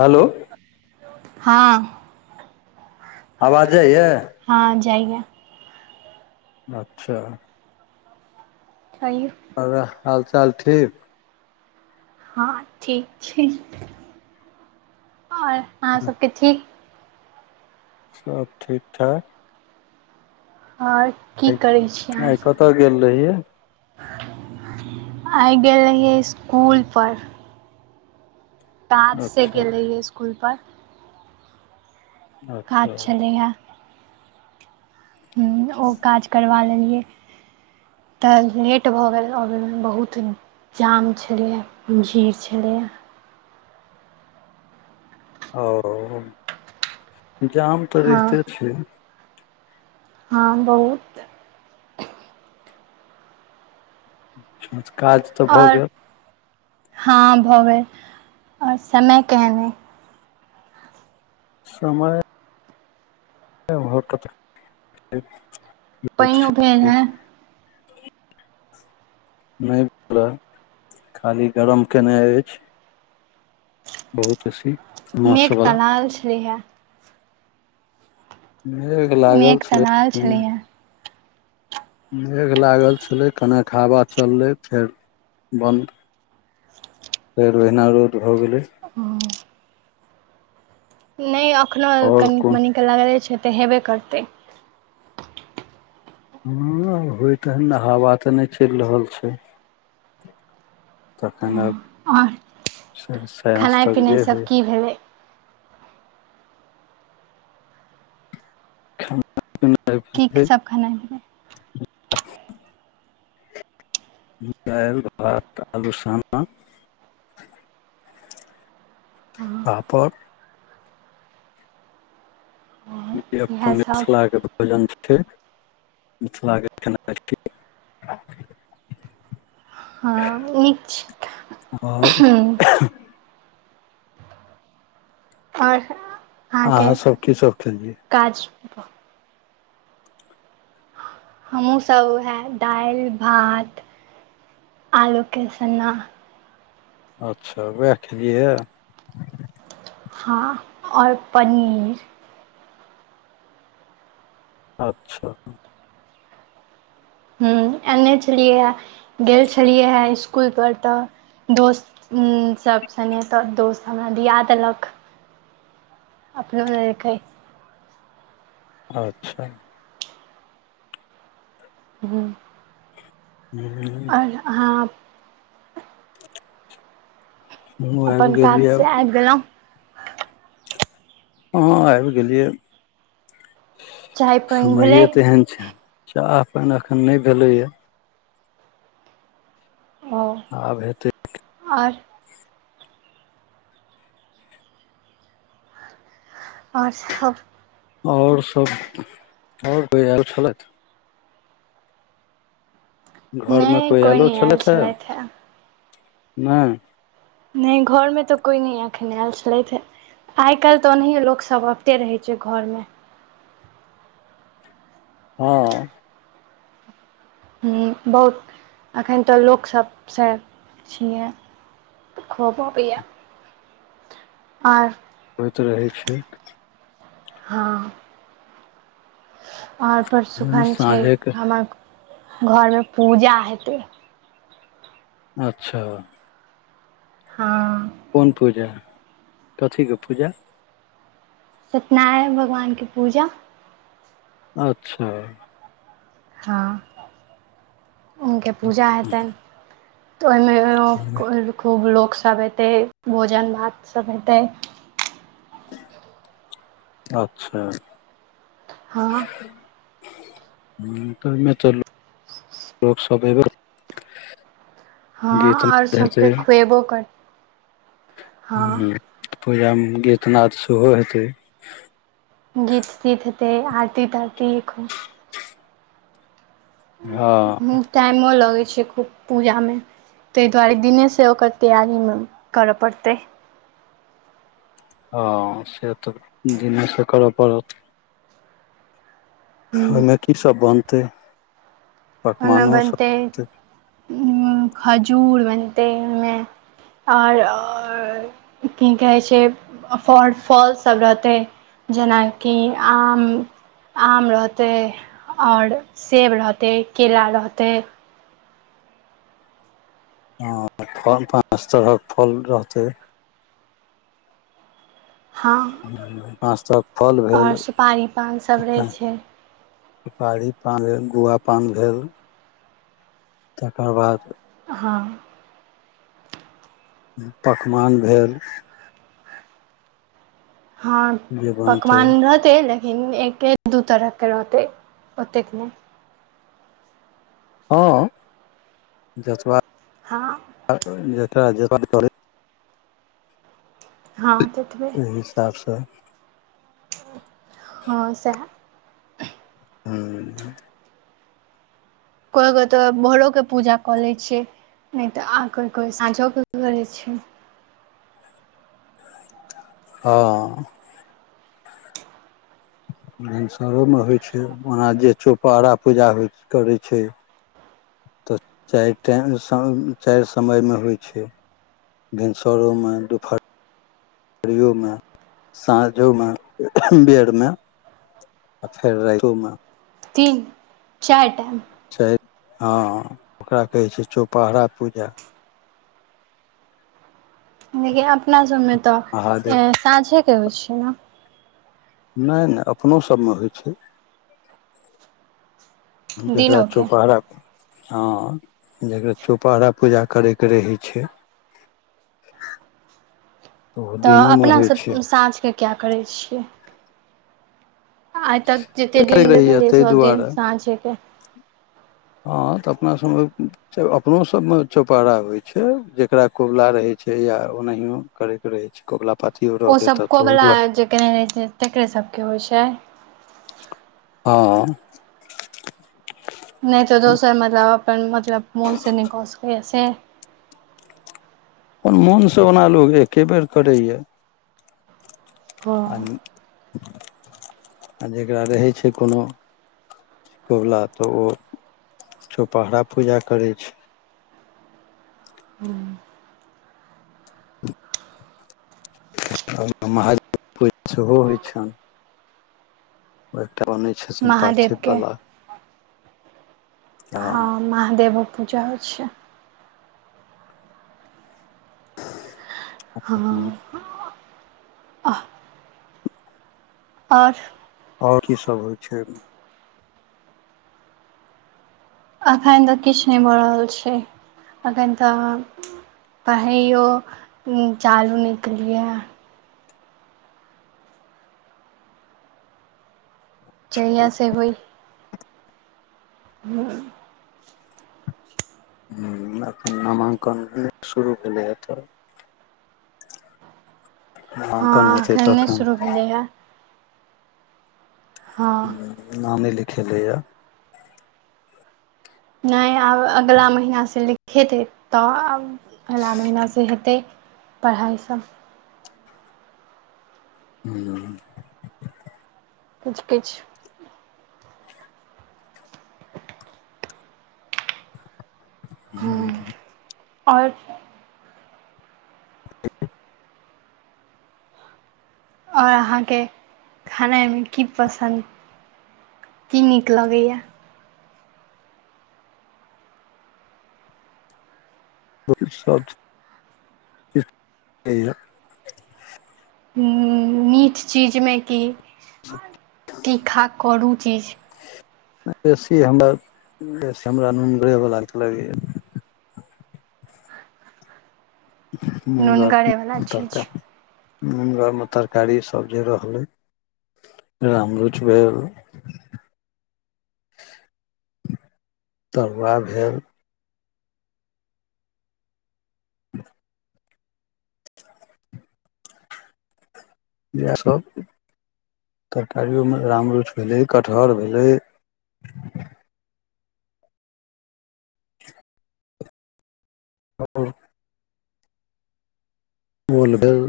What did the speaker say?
Hello हँ आवाज जाइये हँ जाइया अच्छा खइ [unintelligible] आओर हाल चाल ठीक हँ ठीक छै आओर अहाँ सबके ठीक सब ठीक ठाक आओर की करै छी आइ अहाँसभ कतऽ गेल रहियै आइ गेलै रहिये स्कूल पर ताज सँ अच्छा गेलैइए स्कूल पर अच्छा काज छलैएे ओ काज करबा लेलियै तऽ लेट भऽ गेल अबैमे बहुत जाम छलै भीड़ छलैए ओ जाम तऽ हँ रहिते छै हँ बहुत छ काज तऽ भऽ आओर गेल हँ भऽ गेल आओर समय केहेन अए समय मुहत क। पानो भेल है [unintelligible] नहि प खाली गरम केने अछि बहुत अछी मेघ त लागल छलैहे मेघ लागल मेघ तऽ छय लागल छलैए मेघ लागल छलै कनेाक हवा चललै फेर बन्द फेर ओहिना रोद भ गेलै ओ नहि एखनो आओर कनि कोन मनिक लगलै छै तऽ हेबे करतै हँ होय तहन ने हवा तऽ नहि चलि रहल छै। तखन आब आओर त खेनाइ पिनाइ जे होइ [unintelligible] खाना पीना भेलै [unintelligible] दालि भात आलू साना पापड़ जे अपन इएहसभ मिथिलाके भोजन छै मिथिलाके केना हँ नीक छै तऽ आओर हुँ। और आहा सब की सब खेलिय काज हमहूँसभ वएह दालि भात आलूके सन्ना अच्छा उएह खेलियै ह हँ आओर पनीर अच्छा ह एने छलियै हे गेल छलियै हे इसकुल पर तऽ दोस्त सभ सनेे तऽ दोस्त हमरा दिया देलक अपनो लेलकैय। अच्छा हूँ हू आहाँ क अपन काजसँ आबि गेलहुँ हँ आबि गेलियै चाय पानि भेलै समाये तऽ तेहन छै। चाह पानि अखन नहि भेलैएा ह आब हेतै आय आचाह आओर सब आओर कोइ आयल छलथि घर मे नहि कोई कोइ आलो नहि आयल छलै छै छलथि हे नहि नहि घरमे तऽ कोइ नहि एखन आयल छलथि है आइ काल्हि तऽ ओनाहिये लोकसभ अबिते रहै छै घरमे हँ हुम् बहुत एखन तऽ लोकसभसँ छियै खब बैया आर होइत रहै छै हँ आर प्रसुखन छै साँझेके हमर घरमे पूजा हेतै अच्छा हँ कोन पूजा कथीके पूजा सत्यनारायण भगवानके पूजा अच्छा हँ हुनके पूजा हेतनि तऽ ओहिमे खूब लोक सब अतै भोजन भात सब हेतै अच्छा हँ हुनकर मे त लोक सब एबे हँ गि तु आओर ते सभके तैया खुएबो कर हँ पूजामे गीतनाद सेहो हेतै गीत तीत हेतै आरती तारती खू हँ टाइमो लगै छै खूब पूजामे ताहि दुआरे दिनेसँ ओकर तैयारीमे करऽ पड़तै हँ से तऽ दिनेसँ करऽ पड़त खाइमे ओहिमे कीसभ बनतै ओमे पकवानो बनते सब खजूर बनते ओमे आओर की कहै छै फफर फॉलसभ रहतै जेनाकि आम आम रहतै आओर सेब रहतै केरा रहतै हँ त फल त पाँच तरहक फल रहतै हँ पाँच तरहक फल आओर भेल सुपारी पान सब रहै तें छै सुपारी पान भेल गुआ पान भेल तकर बाद हँ पकवान भेल हँ जे बनतै पकवान रहत ओते नहि एके दू तरहके रहतै ओतेक नहि हँ जतआ हँ जतरा जेना करय हँ ततबे ओ हिसाबसँ हँ सएह हू कोइ गोइ तऽ भोरोके पूजा कऽ लै छिय नहि तऽ आ कोइ कोइ साँझोे करै छै हँ भिनसरोमे होइ छै ओना जे चौपहहारा पूजा होइत करै छै। तऽ चारि टाइम चारि समयमे होइ छै। भिनसरो में दुपहर पियोमे साँझोमे बेएर मे। आ फेर रातोमे। तीन चारि टा छै हँ ओकरा कहै छै चौपहरा पूजा। लेकिन अपना सबमे तऽ महादेव साँझेके होइ छैै। नहि नहि अपनो सभमे होइ छै। जेकरा दिनोके चौपहरा हँ जकरा चौपहरा पूजा करे के रहै छै। [inaudible] तऽ दिनोमे अपना होइ सब छै सांझ के किया करै छियै। आइ तक जते दिन रहैया देखलियै ताहि सब दिन दुआरे साँझे के हँ तऽ अपना सब में त अपनोसभमे चौपहारा होइ छै जकरा कोबला रहै छै या ओनाहिओ करै रहै छै कोबला पतियो रहलै ओसभ तऽ त कोबला दूर जे केने रहय छै, तकरे सबके होइ छै। हँ। नहि तऽ दोसर मतलब अपन मतलब मोन से नय सकैया से अपन मोनसँ ओना लोक एके बेर करैए हँ आ जेकरा रहै छै कोनो कोबला तऽ ओ चौपहरा पूजा करै छै। हूं। महादेव पूजा सेहो होइ छैन। ओ एकटा बनै छथिन पार्थिव महादेवके बला हँ महादेवो पूजा होइ छै। हँ। ओर। ओर की सब होइ छै। अखन तऽ किछ नहि भऽ रहल छै एखन तऽ पढ़ायो चालू नै कलियै हँ। जहिया से होहि हू। एखन नामांकन नय शुरू भेलैए तऽ हँ नामांकन हेतै एखन नहि तखन शुरू भेलैए। हँ नाम नय लिखेले य। नहि आब अगलाा महीनासँ लिखेतै तऽ अगला महीनासँ हेतै। पढ़ाई सभ हू। किछ किछ [inaudible] हूं ओर [inaudible] ओर अहाँके खनाई मे की पसन्द की नीक लगैय। ब सब चीज [unintelligible] नीक लगेया। मीठ चीजमे की तीखा करू चीज बेसी हमरा, बेसी हमरा नूनगरे बला निक लगैये। नूनगर नुनगरेवला चीज में, नूनगरमे तरकारी सब जे रहलै रामरुच भेल। तरुआ भेल। [inaudible] येह सब। तरकारियो में रामरुच भेलै, कटहर भेलै। होउ। ओल भेल।